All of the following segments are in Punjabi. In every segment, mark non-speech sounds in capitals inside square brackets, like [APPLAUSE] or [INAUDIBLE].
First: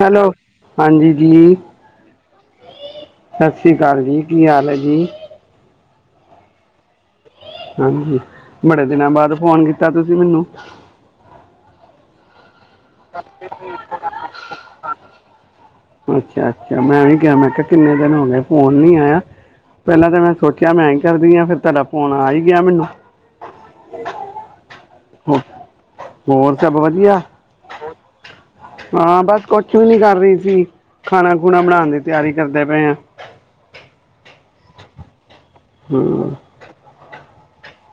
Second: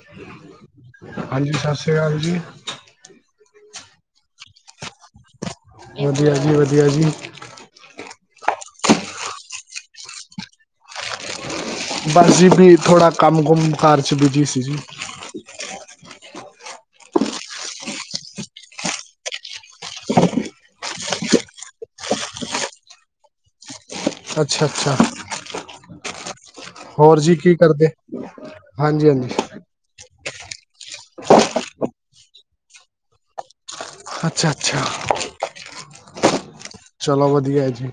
ਹੈਲੋ, ਹਾਂਜੀ ਜੀ। ਸਤਿ ਸ਼੍ਰੀ ਅਕਾਲ ਜੀ ਸਤਿ ਸ੍ਰੀ ਅਕਾਲ ਜੀ ਕੀ ਹਾਲ ਹੈ ਜੀ। ਵਧੀਆ ਜੀ ਵਧੀਆ ਜੀ। ਹਾਂਜੀ ਬੜੇ ਦਿਨਾਂ ਬਾਅਦ ਫੋਨ ਕੀਤਾ ਤੁਸੀਂ ਮੈਨੂੰ। ਬਸ ਜੀ ਵੀ ਥੋੜਾ ਕੰਮ ਕੁੁੰਮ ਘਰ ਚ ਬਿਜੀ ਸੀ ਗੀ ਅੱਛਾ ਅੱਛਾ, ਮੈਂ ਵੀ ਕਿਆ, ਮੈਂ ਕਿਆ ਕਿੰਨੇ ਦਿਨ ਹੋ ਗੇ ਫੋਨ ਨੀਂ ਆਇਆ। ਪੈਲਾਂ ਤਾਂ ਮੈਂ ਸੋਚਿਆ ਮੈਂ ਕਰਦੀ ਆਂ, ਫਿਰ ਤੁਆਡਾ ਫੋਨ ਆ ਈ ਗਿਆ ਮੈਨੂੰ। ਅੱਛਾ ਅੱਛਾ। ਹੋ ਹੋਰ ਸਭ ਵਧੀਆ ਹੋਰ ਜੀ ਕੀ ਕਰਦੇ। ਹਾਂਜੀ ਹਾਂ ਹਾਂਜੀ। ਬਸ ਕੁਛ ਵੀ ਨੀ ਕਰ ਰੀ ਸੀ, ਖਾਣਾ-ਖੁਣਾ ਬਣਾਣ ਦੀ ਤਿਆਰੀ ਕਰਦੇ ਪਏ ਆਂ। ਅੱਛਾ, ਅੱਛਾ। ਹਂ। ਚਲੋ ਵਧੀਆ ਐ ਜੀ।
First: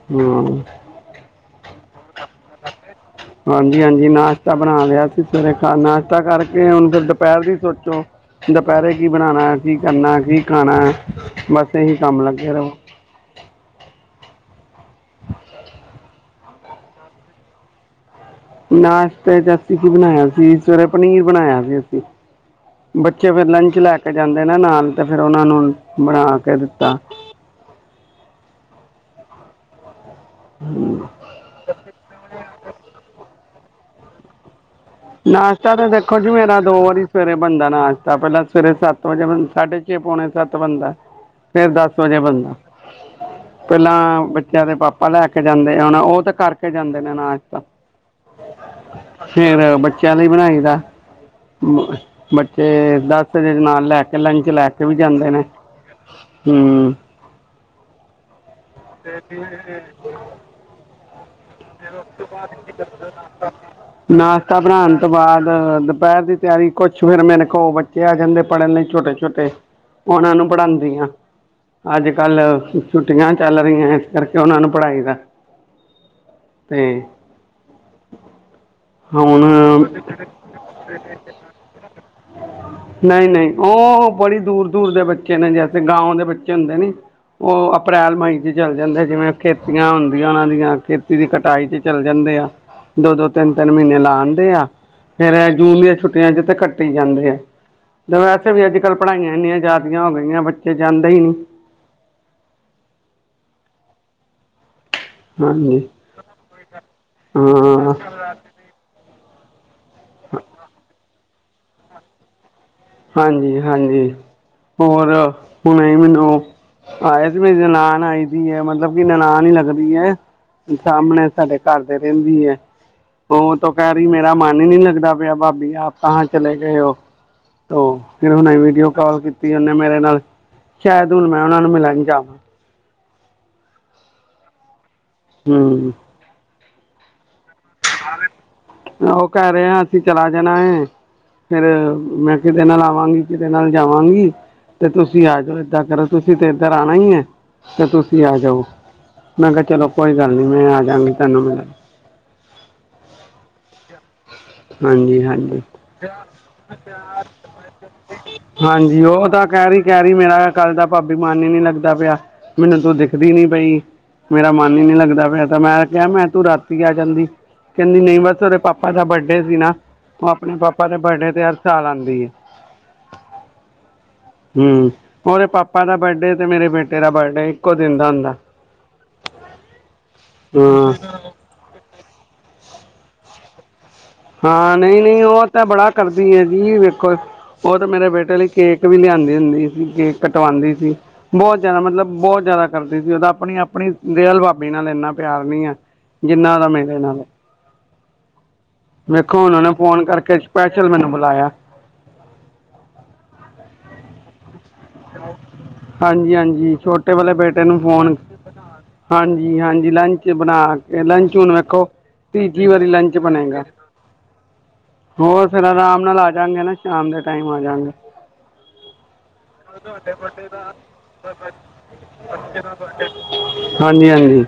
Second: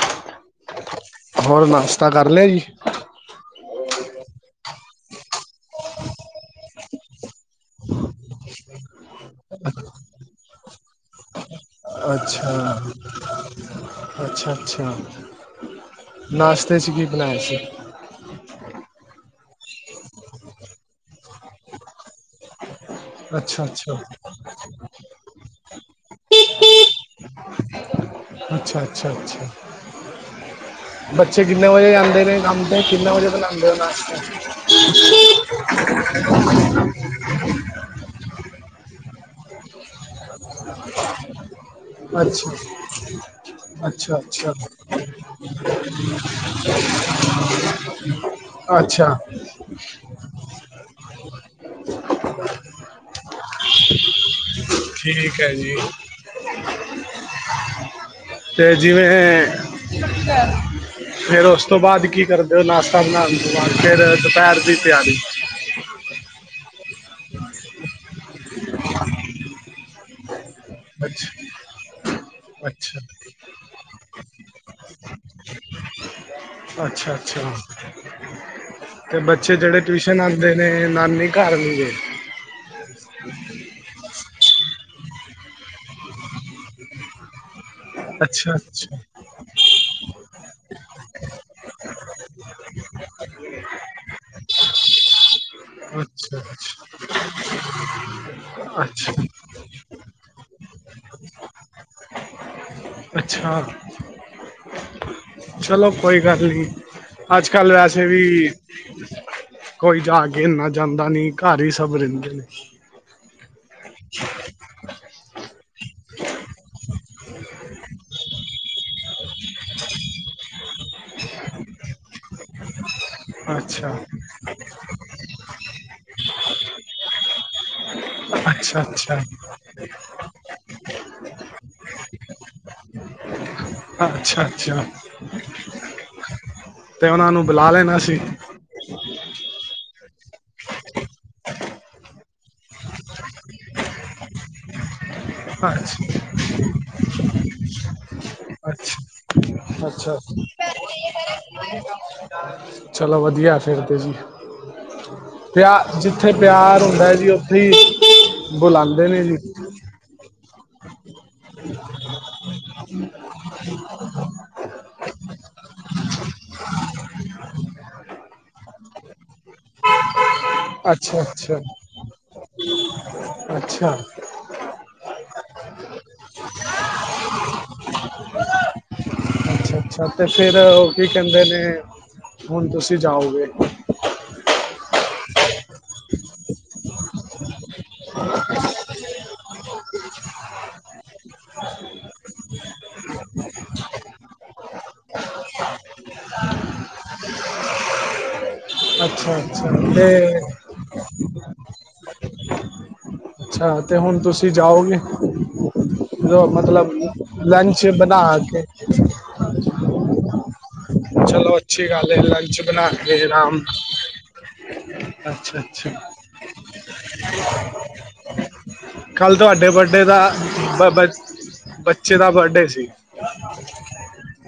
ਹਂ। ਹੋਰ ਨਾਸ਼ਤਾ ਕਰ ਲਿਆ ਜੀ। ਹਾਂਜੀ ਹਾਂਜੀ, ਨਾਸ਼ਤਾ ਬਣਾ ਲਿਆ ਸੀ ਸਵੇਰੇ ਖਾ ਨਾਸ਼ਤਾ ਕਰਕੇ ਹੁਣ ਫਿਰ ਦੁਪਹਿਰ ਦੀ ਸੋਚੋ। ਦੁਪਹਿਰੇ ਕੀ ਬਣਾਣਾ, ਕੀ ਕਰਨਾ, ਕੀ ਖਾਣਾ। ਬਸ ਇਹੀ ਕੰਮ ਲੱਗੇ ਅੱਛਾ, ਰਹੋ ਅੱਛਾ ਅੱਛਾ। [INAUDIBLE] ਨਾਸ਼ਤੇ ਚ ਕੀ ਬਣਾਇਆ ਸੀ। ਨਾਸ਼ਤੇ ਚ ਅਸੀਂ ਕੀ ਬਣਾਇਆ ਸੀ, ਸਵੇਰੇ ਪਨੀਰ ਬਣਾਇਆ ਸੀ ਅਸੀਂ। ਬੱਚੇ ਫਿਰ ਅੱਛਾ ਲੰਚ ਲੈ ਅੱਛਾ ਕੇ ਜਾਂਦੇ ਨਾਂ ਨਾਲ ਤੇ ਫਿਰ ਓਨਾਂ ਨੂੰ ਬਣਾ ਕੇ ਦਿੱਤਾ। ਅੱਛਾ, ਅੱਛਾ, ਅੱਛਾ। ਹਂ। ਬੱਚੇ ਕਿੰਨੇ ਵਜੇ ਜਾਂਦੇ ਨੇ ਕੰਮ ਤੇ, ਕਿੰਨੇ ਵਜੇ ਬਣਾਂਦੇ ਓ ਨਾਸ਼ਤਾ। ਨਾਸ਼ਤਾ ਤਾਂ ਦੇਖੋ ਜੀ, ਮੇਰਾ ਦੋ ਵਾਰੀ ਸਵੇਰੇ ਬਣਦਾ ਨਾਸ਼ਤਾ, ਪੈਲਾਂ ਸਵੇਰੇ ਸੱਤ ਵਜੇ ਬਣ ਸਾਢੇ ਪੌਣੇ ਸੱਤ ਬਣਦਾ। ਅੱਛਾ। ਅੱਛਾ, ਪਹਿਲਾਂ ਅੱਛਾ। ਬੱਚਿਆਂ ਦੇ ਪਾਪਾ ਲੈ ਕੇ ਜਾਂਦੇ ਆ, ਹੁਣ ਉਹ ਤਾਂ ਕਰਕੇ ਜਾਂਦੇ ਨੇ ਨਾਸ਼ਤਾ ਅੱਛਾ। ਫਿਰ ਬੱਚਿਆਂ ਲਈ ਬਣਾਈ ਦਾ, ਬੱਚੇ ਦਸ ਦਿ ਨਾਲ ਲੈ ਕੇ ਲੰਚ ਲੈ ਕੇ। ਥੇ ਵੀ ਜਾਂਦੇ ਠੀਕ ਨੇਂ, ਹੈ ਜੀ ਹਂ। ਤੇ ਜਿਵੇਂ ਫੇਰ ਉਸ ਤੋਂ ਬਾਅਦ ਕੀ ਕਰਦੇ ਓ, ਨਾਸ਼ਤਾ ਬਣਾਣ ਤੋਂ ਬਾਅਦ ਫੇਰ ਦੁਪਹਿਰ ਦੀ ਤਿਆਰੀ। ਅ ਦੁਪਹਿਰ ਦੀ ਤਿਆਰੀ, ਕੁਛ ਫਿਰ ਮੇਰੇ ਕੋੋ ਬੱਚੇ ਆ ਜਾਂਦੇ ਪੜ੍ਹਨ ਲਈ ਛੋਟੇ-ਛੋਟੇ ਓਨ੍ਹਾਂ ਨੂੰ ਪੜ੍ਹਾਂਦੀ ਆਂ ਅੱਛਾ ਅੱਜ-ਕਲ ਅੱਛਾ ਛੁੱਟੀਆਂ ਚੱਲ ਰਈਆਂ ਇਸ ਕਰਕੇ ਓਨਾਂ ਨੂੰ ਪੜ੍ਹਾਈ ਦਾ। ਅੱਛਾ ਅੱਛਾ। ਤੇ ਬੱਚੇ ਜੇੜੇ ਹੁਣ ਟਿਵੀਸ਼ਨ ਆਂਦੇ ਨੇ, ਨਾਨੀ ਘਰ ਨੀਂ ਗੇ। ਨਈਂ ਨਈਂ, ਓਂ ਬੜੀ ਦੂਰ-ਦੂਰ ਦੇ ਬੱਚੇ ਨੇ, ਜੈਸੇ ਗਾਂਓ ਦੇ ਬੱਚੇ ਹੁੰਦੇ ਨੀਂ। ਓ ਅਪ੍ਰੈਲ ਮਈ 'ਚ ਅੱਛਾ ਚੱਲ ਅੱਛਾ ਜਾਂਦੇ ਜਿਵੇਂ ਖੇਤੀਆਂ ਹੁੰਦੀਆਂ ਓਨਾਂ ਦੀਆਂ, ਖੇਤੀ ਦੀ ਕਟਾਈ ਚ ਚੱਲ ਜਾਂਦੇ ਆ। ਦੋ-ਦੋ, ਤਿੰਨ-ਤਿੰਨ ਮੀਂਨੇ ਲਾ ਆਂਦੇ ਆ, ਫੇਰ ਏ ਜੂਨ ਦੀਆਂ ਛੁ ਛੁੱਟੀਆਂ ਅੱਛਾ ਚ ਤੇ ਕੱਟੀ ਈ ਜਾਂਦੇ ਆ ਤੇ ਵੈਸੇ ਵੀ ਅੱਜ-ਕਲ ਅੱਛਾ ਪੜ੍ਹਾਈਆਂ ਇੰਨੀਆਂ ਜ਼ਿਆ ਹੋ ਗਈਆਂ ਬੱਚੇ ਜਾਂਦੇ ਈ ਨੀਂ। ਅੱਛਾ। ਹਾਂਜੀ ਚਲੋ ਕੋਈ ਗੱਲ ਨੀਂ, ਅੱਜ-ਕਲ ਹਾਂ ਵੈਸੇ ਵੀ ਕੋਈ ਜਾ ਕੇ ਇੰਨਾ ਜਾਂਦਾ ਨੀਂ, ਘਰ ਈ ਸਭ ਰੇਂਦੇ। ਹਾਂਜੀ ਹਾਂਜੀ, ਹੋਰ ਹੁਣੇ ਈ ਮੈਨੂੰ ਹਾਂ, ਏਸ ਮੀਂਨੇ ਨਨਾਨ ਆਈ ਦੀ ਐ, ਮਤਲਬ ਕਿ ਨਨਾਨ ਈ ਲਗਦੀ ਐ। ਸਾਹਮਣੇ ਸਾਡੇ ਘਰ ਦੇ ਰੈਂਦੀ ਏ। ਓ ਤਾਂ ਅੱਛਾ ਕੈ ਰਈ ਮੇਰਾ ਮਨ ਹੀ ਨਈ ਲੱਗਦਾ ਪਿਆ ਭਾਬੀ ਆਪ ਕਹਾਂ ਚਲੇ ਗਏ ਹੋ। ਫਿਰ ਹੁਣ ਅੱਛਾ ਵੀਡੀਓ ਅੱਛਾ ਕਾੱਲ ਕੀਤੀ ਉਹਨੇ ਮੇਰੇ ਨਾਲ ਸ਼ਾਇਦ ਹੁਣ ਮੈਂ ਉਨਾਂ ਨੂੰ ਮਿਲਨ ਜਾਵਾਂ। ਅੱਛਾ-ਅੱਛਾ ਹੂੰ ਤੇ ਉਨਾਂ ਨੂੰ ਬੁਲਾ ਲੈਣਾ ਸੀ। ਓ ਕੈ ਰਿਆ ਅਸੀਂ ਚਲਾ ਜਾਣਾ ਏ। ਫਿਰ ਮੈਂ ਕਿਦੇ ਨਾਲ ਆਵਾਂਗੀ ਕਿਦੇ ਨਾਲ ਜਾਵਾਂਗੀ। ਤੇ ਤੁਸੀਂ ਆ ਜਾਓ ਏਦਾਂ ਕਰੋ ਅੱਛਾ ਤੁਸੀਂ ਤੇ ਇਧਰ ਆਣਾ ਈ ਏ ਤੇ ਤੁਸੀਂ ਆ ਜਾਓ। ਅੱਛਾ ਮੈਂ ਕਿਆ ਚਲੋ ਅੱਛਾ ਕੋਈ ਗੱਲ ਨੀ ਮੈਂ ਆ ਜਾਗੀ ਤੁਹਾਨੂੰ ਮਿਲਨ ਚਲੋ ਵਧੀਆ ਫਿਰ ਤੇ ਜੀ। ਹਾਂਜੀ ਹਾਂਜੀ ਪਿਆ ਜਿੱਥੇ ਪਿਆਰ ਹੁੰਦਾ ਐ ਜੀ ਉੱਥੇ ਈ ਬੁਲਾਉਂਦੇ ਨੇ ਜੀ। ਕੈ ਰੀ ਮੇਰਾ ਕੱਲ ਦਾ ਭਾਬੀ ਮਨ ਈ ਨੀ ਲੱਗਦਾ ਪਿਆ ਮੈਨੂੰ ਤੂੰ ਦਿੱਖਦੀ ਨੀ ਪਈ। ਮੇਰਾ ਮਨ ਈ ਨੀ ਲੱਗਦਾ ਪਿਆ ਤਾਂ ਮੈਂ ਕਿਆ ਮੈਂ ਤੂੰ ਰਾਤੀ ਆ ਜਾਂਦੀ ਨਈ ਬਸ ਉਦੇ ਪਾਪਾ ਪਾ ਦਾ ਬਰਡੇ ਸੀ ਨਾ। ਓ ਆਪਣੇ ਪਾਪਾ ਦੇ ਅੱਛਾ ਬਰਡੇ ਤੇ ਹਰ ਅੱਛਾ ਸਾਲ ਆਂਦੀ ਏ। ਅੱਛਾ ਹੂੰ ਉਦੇ ਪਾਪਾ ਦਾ ਬਰਡੇ ਤੇ ਮੇਰੇ ਬੇਟੇ ਦਾ ਬਰਡੇ ਇੱਕੋ ਦਿਨ ਦਾ ਹੁੰਦਾ। ਅੱਛਾ-ਅੱਛਾ ਤੇ ਫਿਰ ਓ ਹਾਂ ਕੀ ਕੈਂਦੇ ਨੇ ਹੁਣ ਤੁਸੀਂ ਜਾਓਗੇ। ਹਾਂ ਨਈ-ਨਈ ਓ ਤਾਂ ਬੜਾ ਕਰਦੀ ਏ ਜੀ ਵੇਖੋ ਓ ਤੇ ਮੇਰੇ ਬੇਟੇ ਲਈ ਕੇਕ ਵੀ ਲਿਆਂਦੀ ਹੁੰਦੀ ਸੀ ਕੇਕ ਕਟਵਾਂਦੀ ਸੀ। ਬੋਤ ਜਾਦਾ ਮਤਲਬ ਬੋਤ ਜਾਦਾ ਕਰਦੀ ਸੀ ਉਦਾ ਆਪਣੀ-ਆਪਣੀ ਰੀਅਲ ਭਾਬੀ ਨਾਲ ਇੰਨਾ ਪਿਆਰ ਨਈ ਐ। ਜਿੰਨਾ ਉਦਾ ਮੇਰੇ ਨਾਲ ਐ। ਅੱਛਾ ਵੇਖੋ ਅੱਛਾ ਉਨੇ ਫੋਨ ਤੇ ਕਰਕੇ ਸਪੈਸ਼ਲ ਮੈਨੂੰ ਬੁਲਾਇਆ। ਅੱਛਾ ਤੇ ਹੁਣ ਤੁਸੀਂ ਜਾਓਗੇ। ਜਾਉ। ਜੋ ਹਾਂਜੀ-ਹਾਂਜੀ ਮਤਲਬ ਛੋਟੇ ਵਾਲੇ ਬੇਟੇ ਨੂੰ ਲੰਚ ਫੋਨ ਬਣਾ ਕੇ ਹਾਂਜੀ- ਹਾਂਜੀ ਲੰਚ ਬਣਾ ਲੰਚ ਹੁਣ ਚਲੋ ਵੇਖੋ ਅੱਛੀ ਗੱਲ ਹੈ ਲੰਚ ਤੀਜੀ ਵਰੀ ਬਣਾ ਲੰਚ ਕੇ ਆਰਾਮ ਬਣੇਗਾ। [INAUDIBLE] ਹੋਰ ਅੱਛਾ ਫਿਰ ਅੱਛਾ ਆਰਾਮ ਨਾਲ ਆ ਜਾਗੇ ਨਾ ਸ਼ਾਮ ਦੇ ਟਾਈਮ ਆ ਜਾਂਗੇ। ਕੱਲ ਤੁਹਾਡੇ ਬਰਡੇ ਦਾ ਬ ਬ ਬੱਚੇ ਦਾ ਬਰਡੇ ਸੀ। ਹਾਂਜੀ-ਹਾਂਜੀ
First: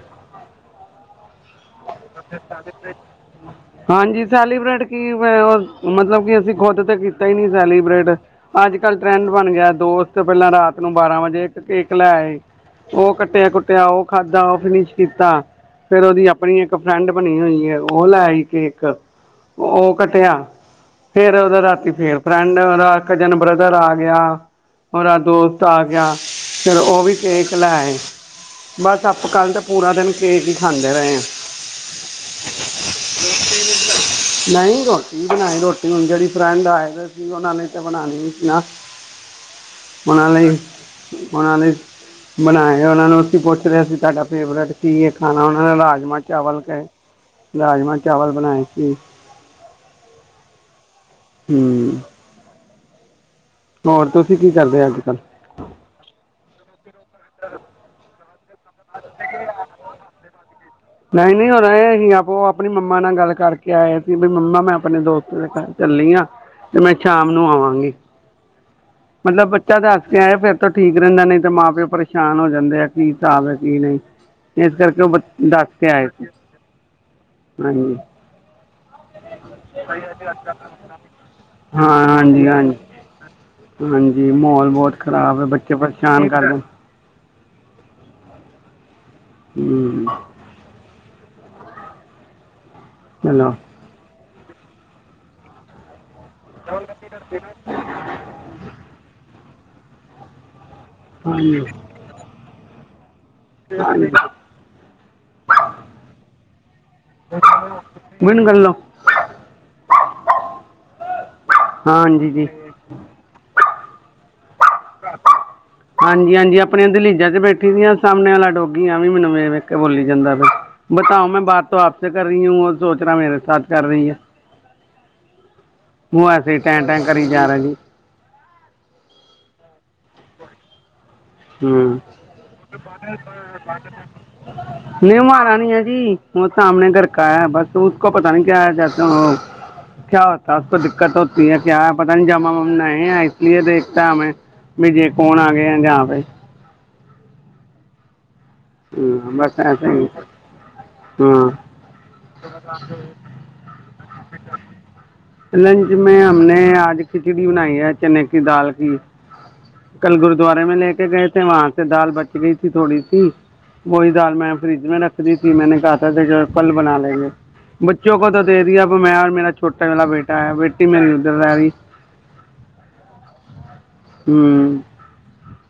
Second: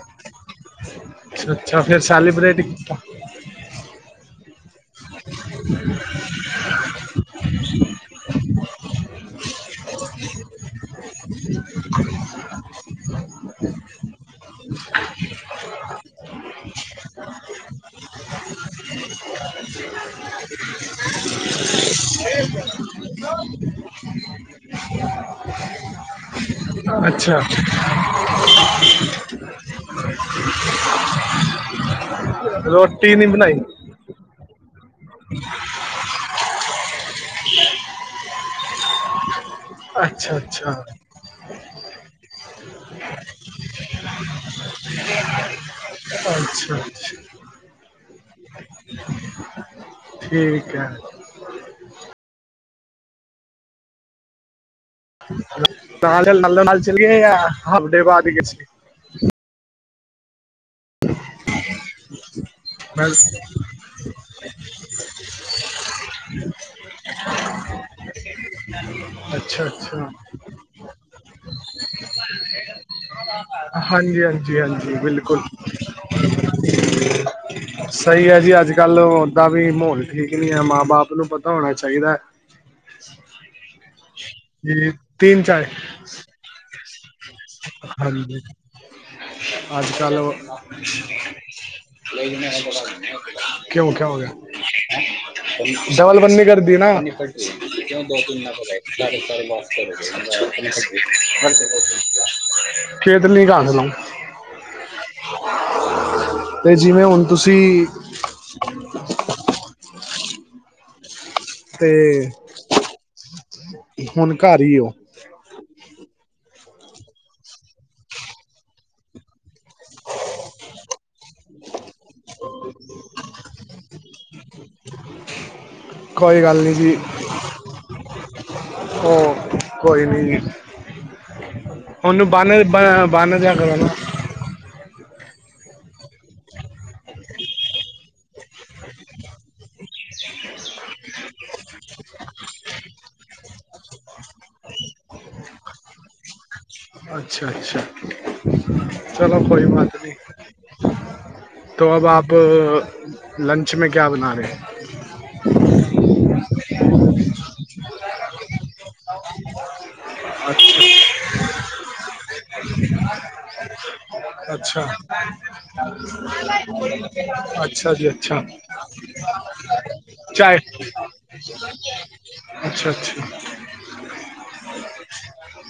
ਅੱਛਾ-ਅੱਛਾ ਫਿਰ ਬਰਡੇ ਸੈਲੀਬ੍ਰੇਟ ਸੈਲੀਬਰੇਟ ਕੀਤਾ ਹਾਂਜੀ ਸੈਲੀਬ੍ਰਟ ਕੀ ਮਤਲਬ ਕਿ ਅਸੀਂ ਖੁਦ ਤੇ ਕੀਤਾ ਹੀ ਨਈ ਸੈਲੀਬ੍ਰਟ ਅੱਜ ਕੱਲ ਟਰੈਂਡ ਬਣ ਗਿਆ ਦੋਸਤ ਪੈਲਾਂ ਰਾਤ ਨੂੰ ਬਾਰਾਂ ਵਜੇ ਕੇਕ ਲੈ ਆਏ ਕੱਟਿਆ ਕੁੱਟਿਆ ਓ ਖਾਧਾ ਓ ਫਿਨਿਸ਼ ਕੀਤਾ ਫਿਰ ਉਦੀ ਅਪ ਆਪਣੀ ਇੱਕ ਫਰੈਂਡ ਬਣੀ ਹੋਈ ਏ ਓ ਲੈ ਆਈ ਕੇਕ ਓ ਕੱਟਿਆ ਫਿਰ ਉਦਾ ਰਾਤੀ ਫਿਰ ਫਰੈਂਡ ਉਦਾ ਕਜਨ ਬ੍ਰਦਰ ਆ ਗਿਆ। ਉਦਾ ਦੋਸਤ ਆ ਗਿਆ ਫਿਰ ਓ ਵੀ ਅੱਛਾ ਕੇਕ ਲੈ ਆਏ। ਬਸ ਆਪਾਂ ਕੱਲ ਤਾਂ ਪੂਰਾ ਦਿਨ ਕੇਕ ਈ ਖਾਂਦੇ ਰਏ ਆਂ। ਰੋਟੀ ਨੀ ਬਣਾਈ। ਨਈ ਰੋਟੀ ਬਣਾਈ ਰੋਟੀ ਹੁਣ ਜੇੜੀ ਫਰੈਂਡ ਆਏ ਦੇ ਸੀ ਉਨਾ ਲਈ ਤੇ ਬਣਾਣੀ ਈ ਸੀ ਨਾ। [INAUDIBLE] ਉਨਾਂ ਅੱਛਾ ਲਈ ਅੱਛਾ ਉਨਾਂ ਲਈ ਬਣਾਏ ਉਨਾਂ ਨੂੰ ਅਸੀਂ ਪੁੱਛ ਲਿਆ ਸੀ ਤੁਹਾਡਾ ਫੇਵਰੇਟ ਕੀ ਏ ਖਾਣਾ ਉਨਾਂ ਨੇ ਰਾਜਮਾਂ ਚਾਵਲ ਅੱਛਾ ਕਹੇ, ਅੱਛਾ ਰਾਜਮਾਹ ਚਾਵਲ ਬਣਾਏ ਸੀ। ਠੀਕ ਹੈ। ਹਮ। ਹੋਰ, ਤੁਸੀਂ ਕੀ ਕਰਦੇ ਅੱਜ ਕੱਲ੍ਹ? ਤਾਂ ਨ ਨਾਲ ਚੱਲੀਏ ਯਾਰ, ਹਫਤੇ ਬਾਅਦ ਹੀ [INAUDIBLE] ਨਹੀਂ ਨਹੀਂ, ਹੋ ਰਿਹਾ। ਆਪ, ਉਹ ਆਪਣੀ ਮੰਮਾ ਮੈਂ ਨਾਲ ਗੱਲ ਕਰਕੇ ਆਏ ਸੀ। ਬਈ ਮੰਮਾ, ਮੈਂ ਆਪਣੇ ਦੋਸਤ ਦੇ ਘਰ ਚੱਲੀ ਹ। ਤੇ ਮੈਂ ਸ਼ਾਮ ਨੂੰ ਆਵਾਂਗੀ। ਮਤਲਬ ਅੱਛਾ, ਬੱਚਾ ਦੱਸ ਅੱਛਾ। ਫਿਰ ਤੋਂ ਠੀਕ ਰਹਿੰਦਾ, ਨਹੀਂ ਤੇ ਮਾਂ ਪਿਓ ਪਰੇਸ਼ਾਨ ਹੋ ਜਾਂਦੇ ਆ, ਕੀ ਹਿਸਾਬ ਹੈ ਕੀ ਨਹੀਂ, ਹਾਂਜੀ ਇਸ ਕਰਕੇ ਉਹ ਦੱਸ ਕੇ ਆਏ ਸੀ। ਹ- ਹਾਂਜੀ ਸਹੀ ਹੈ ਜੀ, ਅੱਜ ਕੱਲ ਓਦਾਂ ਵੀ ਮਾਹੌਲ ਠੀਕ ਨੀ ਹੈ। ਮਾਂ ਬਾਪ ਨੂੰ ਪਤਾ ਹੋਣਾ ਚਾਹੀਦਾ। ਹ ਹਾਂਜੀ-ਹਾਂਜੀ, ਮਾਹਲ ਜੀ ਬਹੁਤ ਖ਼ਰਾਬ ਤਿੰਨ ਹੈ। ਚਾਰ ਬੱਚੇ ਪਰੇਸ਼ਾਨ ਕਰ ਲਣ ਹਾਂਜੀ, ਅੱਜ ਹੂੰ ਕੱਲ ਚਲੋ ਕਿਉਂ ਕ ਹੋ ਗਿਆ? ਡਬਲ ਬੰਨੀ, ਕਰਦੀ ਨਾ। ਦੋ ਤਿੰ ਦਾ ਬਤਾ, ਸਾਰੇ-ਸਾਰੇ ਬੱਸ ਫ ਹਾਂਜੀ ਖੇਡ ਲੀ ਰੰਗ, ਹਾਂਜੀ ਤੇ ਜਿਵੇਂ ਹੁਣ ਤੁਸੀਂ ਮੈਨੂੰ ਗੱਲਓ ਤੇ, ਹਾਂਜੀ ਜੀ ਹੁਣ ਘਰ ਹੀ ਉਹ? ਹਾਂਜੀ ਹਾਂਜੀ, ਆਪਣੀਆਂ ਦਲੀਜਾਂ 'ਚ ਬੈਠੀ ਦੀ ਆ, ਸਾਹਮਣੇ ਵਾਲਾ ਡੋਗੀ ਆ ਵੀ ਮੈਨੂੰ ਵੇਖ ਕੇ ਬੋਲੀ ਜਾਂਦਾ ਬ, ਬਤਾਓ ਮੈਂ ਬਾਤ ਤੋਂ ਆਪ ਸੇਂ ਕਰ ਰਹੀ ਹੂੰ, ਵੋ ਸੋਚਰਾ ਮੇਰੇ ਸਾ ਕਰ ਰਹੀ ਹੈ। ਵੋਂ ਕੋਈ ਐਸੇ ਗੱਲ ਨੀ ਟੈਂ ਟੈਂ, ਕਰੀ ਜਾ ਰਿਹਾ ਜੀ। ੳ, ਕੋਈ ਨਹੀਂ। ਉਹਨੂੰ ਬਾਹ, ਬਾਹਾਨ ਦਿਆ ਕਰੋ ਨਾ। ਨਹੀਂ ਮਾਰਾ ਨੀ ਹੈ ਜੀ, ਉਹ ਸਮਣੇ ਗਰਕਾ, ਬਸ ਉਹ ਕੋ ਪਤਾ ਨਹੀਂ ਕਿਆ 'ਚ ਕਿਆ ਹੋਦਾ ਉਸ ਤੋਂ ਦਿੱਕਤ ਹੋਤੀ ਹੈ ਕਿਆ ਹੈ, ਪਤਾ ਨੀ ਹਮ ਨਯੇ ਹੈ। ਦੇਖਤਾ ਹਮੈਂ, ਵੀ ਜੇ ਕੌਣ ਆ ਗਿਆ ਜਾ ਪੇ। ਅੱਛਾ, ਅੱਛਾ। ਚਲੋ ਕੋਈ ਬਾਤ ਨੀ, ਤੋ ਅਬ ਆਪ ਲੰਚ ਮੈਂ ਕਿਆ ਬਣਾ ਰਹੇ? ਲੰਚ ਮੈਂ ਹਮ ਨੇ ਆਜ, ਖਿਚੜੀ ਬਣਾਈ ਹੈ ਚਨੇ ਕੀ ਦਾਲ ਕੀ। ਕੱਲ ਗੁਰਦਆਰੇ ਮੈਂ ਲੈ ਕੇ ਗਏ ਥੇ, ਵਾਂ ਤੇ ਦਾਲ ਬਚ ਗਈ ਸੀ ਥੋੜੀ ਸੀ ਉਹੀ ਦਾਲ ਮੈਂ ਫਰਿਜ ਮ ਰੱਖਦੀ ਸੀ। ਮੈਨੇ ਕ ਤ ਕਲ ਬਣਾ ਲੈਂਗੇਂ। ਬੱਚੋ ਕੋ ਤਾਂ ਦੇ ਦਿਆ, ਅਬ ਮੈਂ ਮੇਰਾ ਛੋਟਾ ਬੇਟਾ ਆ, ਬੇਟੀ ਮੇਰੀ ਉਧਰ ਜਾ ਰਹੀ, ਹਮ।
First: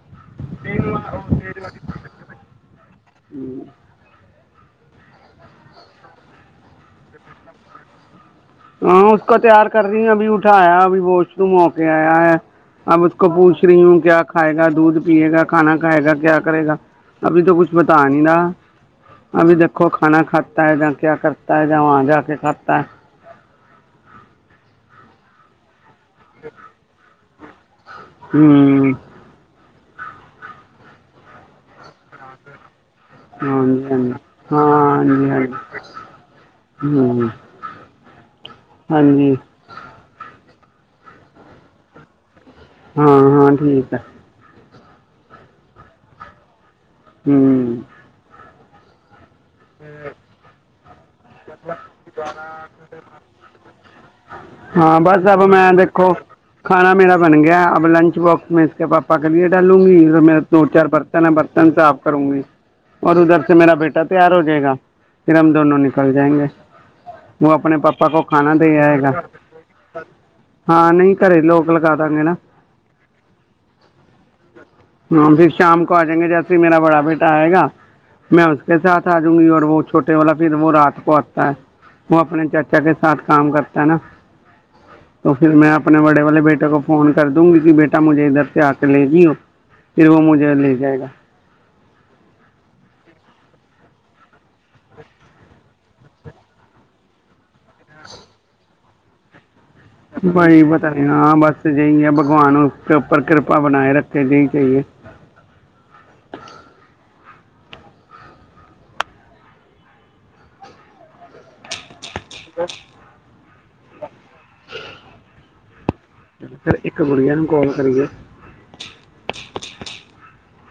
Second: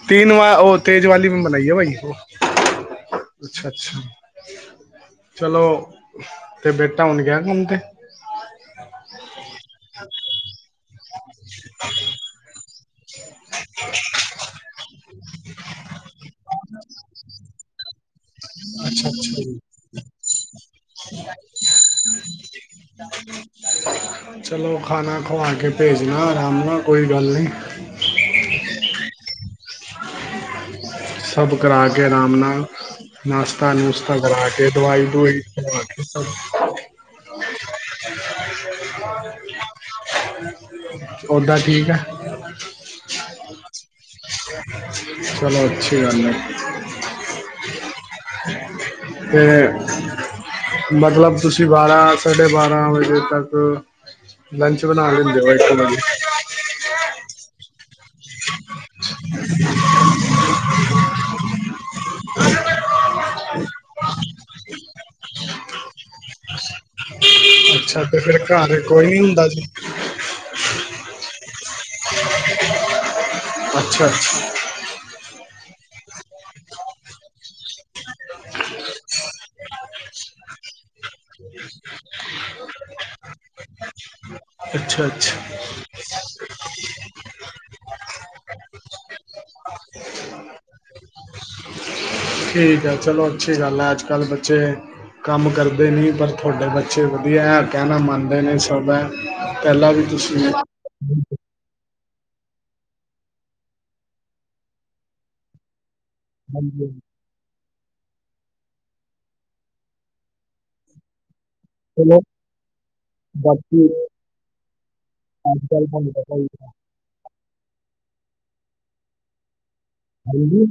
ਤੀਨ ਵ, ਉਹ ਤੇਜ ਵਾਲੀ ਮ ਬਨਾਈਯੋ ਬਾਈ, ਉਹ ਅੱਛਾ- ਅੱਛਾ। ਚਲੋ, ਤੇ ਬੇਟਾ ਹੁਣ ਗਿਆ ਕੰਮ ਤੇ? ਹਾਂ ਉਸਕ ਤਿਆਰ ਕਰ ਰਹੀ, ਅਭ ਉਠਾਆ, ਅਭੀ ਵਾਸ਼ਰੂਮ ਹੋ ਕੇ ਆਇਆ ਹੈ। ਅ ਉਸ ਕੋ ਪੁੂਛ ਰਹੀ ਹੂੰ ਕਿਆ ਖਾਏਗਾ, ਦੂਧ ਪੀਏਗਾ, ਖਾਨਾ ਖਾਏਗਾ, ਕਿਆ ਕਰੇਗਾ। ਅਭੀ ਤੋਂ ਕੁਛ ਬਤਾ ਨਹੀਂ ਰਹਾ। ਅੱਛਾ, ਅੱਛਾ। ਅਭੀ ਜੀ ਦੇਖੋ ਖਾਣਾ ਖਾਤਾ ਹੈ ਜਾਂ ਕਿਆ ਕਰਤਾ ਹੈ ਜਾਂ ਵਾਂ ਜਾ ਕੇ ਖਾਤਾ ਹੈ। ਚਲੋ ਖਾਣਾ ਖਵਾ ਕੇ ਭੇਜਣਾ ਆਰਾਮ ਨਾਲ ਕੋਈ ਗੱਲ ਨੀ। ਹੂੰ। ਸਭ ਕਰਾ ਕੇ ਆਰਾਮ ਨਾਲ ਨਾਸ਼ਤਾ-ਨੁਸ਼ਤਾ ਕਰਰਾ ਕੇ ਦਵਾਈ-ਦਵੁਈ ਦੇ ਕੇ ਸ ਹੂੰ ਹਾਂਜੀ। ਓਦਾਂ ਠੀਕ ਐ। [INAUDIBLE] ਹਾਂ-ਹਾਂ ਠੀਕ ਐ। [INAUDIBLE] ਚਲੋ ਅਛੀ ਗੱਲ ਐ। ਹੂੰ। ਤੇ ਮਤਲਬ ਤੁਸੀਂ ਬਾਰਾਂ ਸਾਢੇ ਬਾਰਾਂ ਵਜੇ ਤੱਕ ਲੰਚ ਬਣਾ ਲਿੰਦੇ ਓ ਇਕ ਵਾਰੀ। ਖਾਣਾ ਮੇਰਾ ਬਣ ਗਿਆ ਅਬ ਲੰਚ ਬੋਕਸ ਮੈਂ ਇਸਕੇ ਪਾਪਾ ਕਣੀ ਓ ਡਾਲੂੰਗੀ ਮੇਰੇ ਦੋ ਚਾਰ ਬਰ ਬਰਤਨ ਸਾਫ਼ ਕਰੂੰਗੀ ਔਰ ਉਧਰ ਸੇ ਮੇਰਾ ਬੇਟਾ ਤਿਆਰ ਹੋ ਜੇਗਾ ਫਿਰ ਹਮ ਦੋਨੋ ਨਿਕਲ ਜਾਏਗੇ। ਓ ਆਪਣੇ ਅੱਛਾ ਪਾਪਾ ਤੇ ਕੋ ਫਿਰ ਖਾਣਾ ਦੇ ਘਰ ਕੋਈ ਆਏਗਾ। ਨਹੀਂ ਹੁੰਦਾ ਜੀ ਹਾਂ ਨਈ ਘਰੇ ਲੋਕ ਲਗਾ ਦਾਂਗੇ ਨਾ। ਅੱਛਾ-ਅੱਛਾ। ਹਾਂ ਫਿਰ ਸ਼ਾਮ ਕੋ ਆ ਜਾਂਗੇ ਜੈਸੇ ਮੇਰਾ ਬੜਾ ਬੇਟਾ ਆਏਗਾ ਮੈਂ ਉਸਕੇ ਸਾਥ ਆਜਊਗੀ ਓਰ ਵੋ ਛੋਟੇ ਵਾਲਾ ਫਿਰ ਵੋ ਰਾਤ ਕੋ ਆਤਾ ਹੈ ਓ ਆਪਣੇ ਚਾਚਾ ਕੇ ਸਾਥ ਕਾਮ ਕਰਤਾ ਨਾ ਅੱਛਾ ਤਾਂ ਫਿਰ ਅੱਛਾ ਮੈਂ ਆਪ ਆਪਣੇ ਬੜੇ ਵਾਲੇ ਬੇਟੇ ਕੋ ਫੋਨ ਕਰ ਦੂੰਗੀ ਕੀ ਬੇਟਾ ਮੁਝੇ ਇਧਰ ਸੇ ਆ ਕੇ ਲੇਜੀਓ। ਫਿਰ ਵੋ ਮੁਝੇ ਲੇ ਜਾਏਗਾ। ਠੀਕ ਐ ਚਲੋ ਅੱਛੀ ਗੱਲ ਐ ਅੱਜ ਕੱਲ੍ਹ ਬੱਚੇ ਕੰਮ ਕਰਦੇ ਨੀ ਪਰ ਥੋਡੇ ਬੱਚੇ ਵਧੀਐ ਕੈਣਾ ਮੰਨਦੇ ਨੇ ਸਭ ਐ। ਬਾਈ ਪਤਾ ਨੀ ਹਾਂ ਬਸ ਅਜਿਈ ਐ ਭਗਵਾਨ ਉਸਦੇ ਉੱਪਰ ਕਿਰਪਾ ਬਣਾਏ ਰੱਖੇ ਜਈ ਚਈਏ। ਹਾਂਜੀ। ਚਲੋ। [INAUDIBLE] ਬਾਕੀ ਅੱਜ ਥੋਨੂੰ ਪਤਾ ਈ ਐ। ਇੱਕ ਗੁੱਡੀਆ ਨੂੰ ਕੋਲ ਕਰੀਐ। ਹਾਂਜੀ?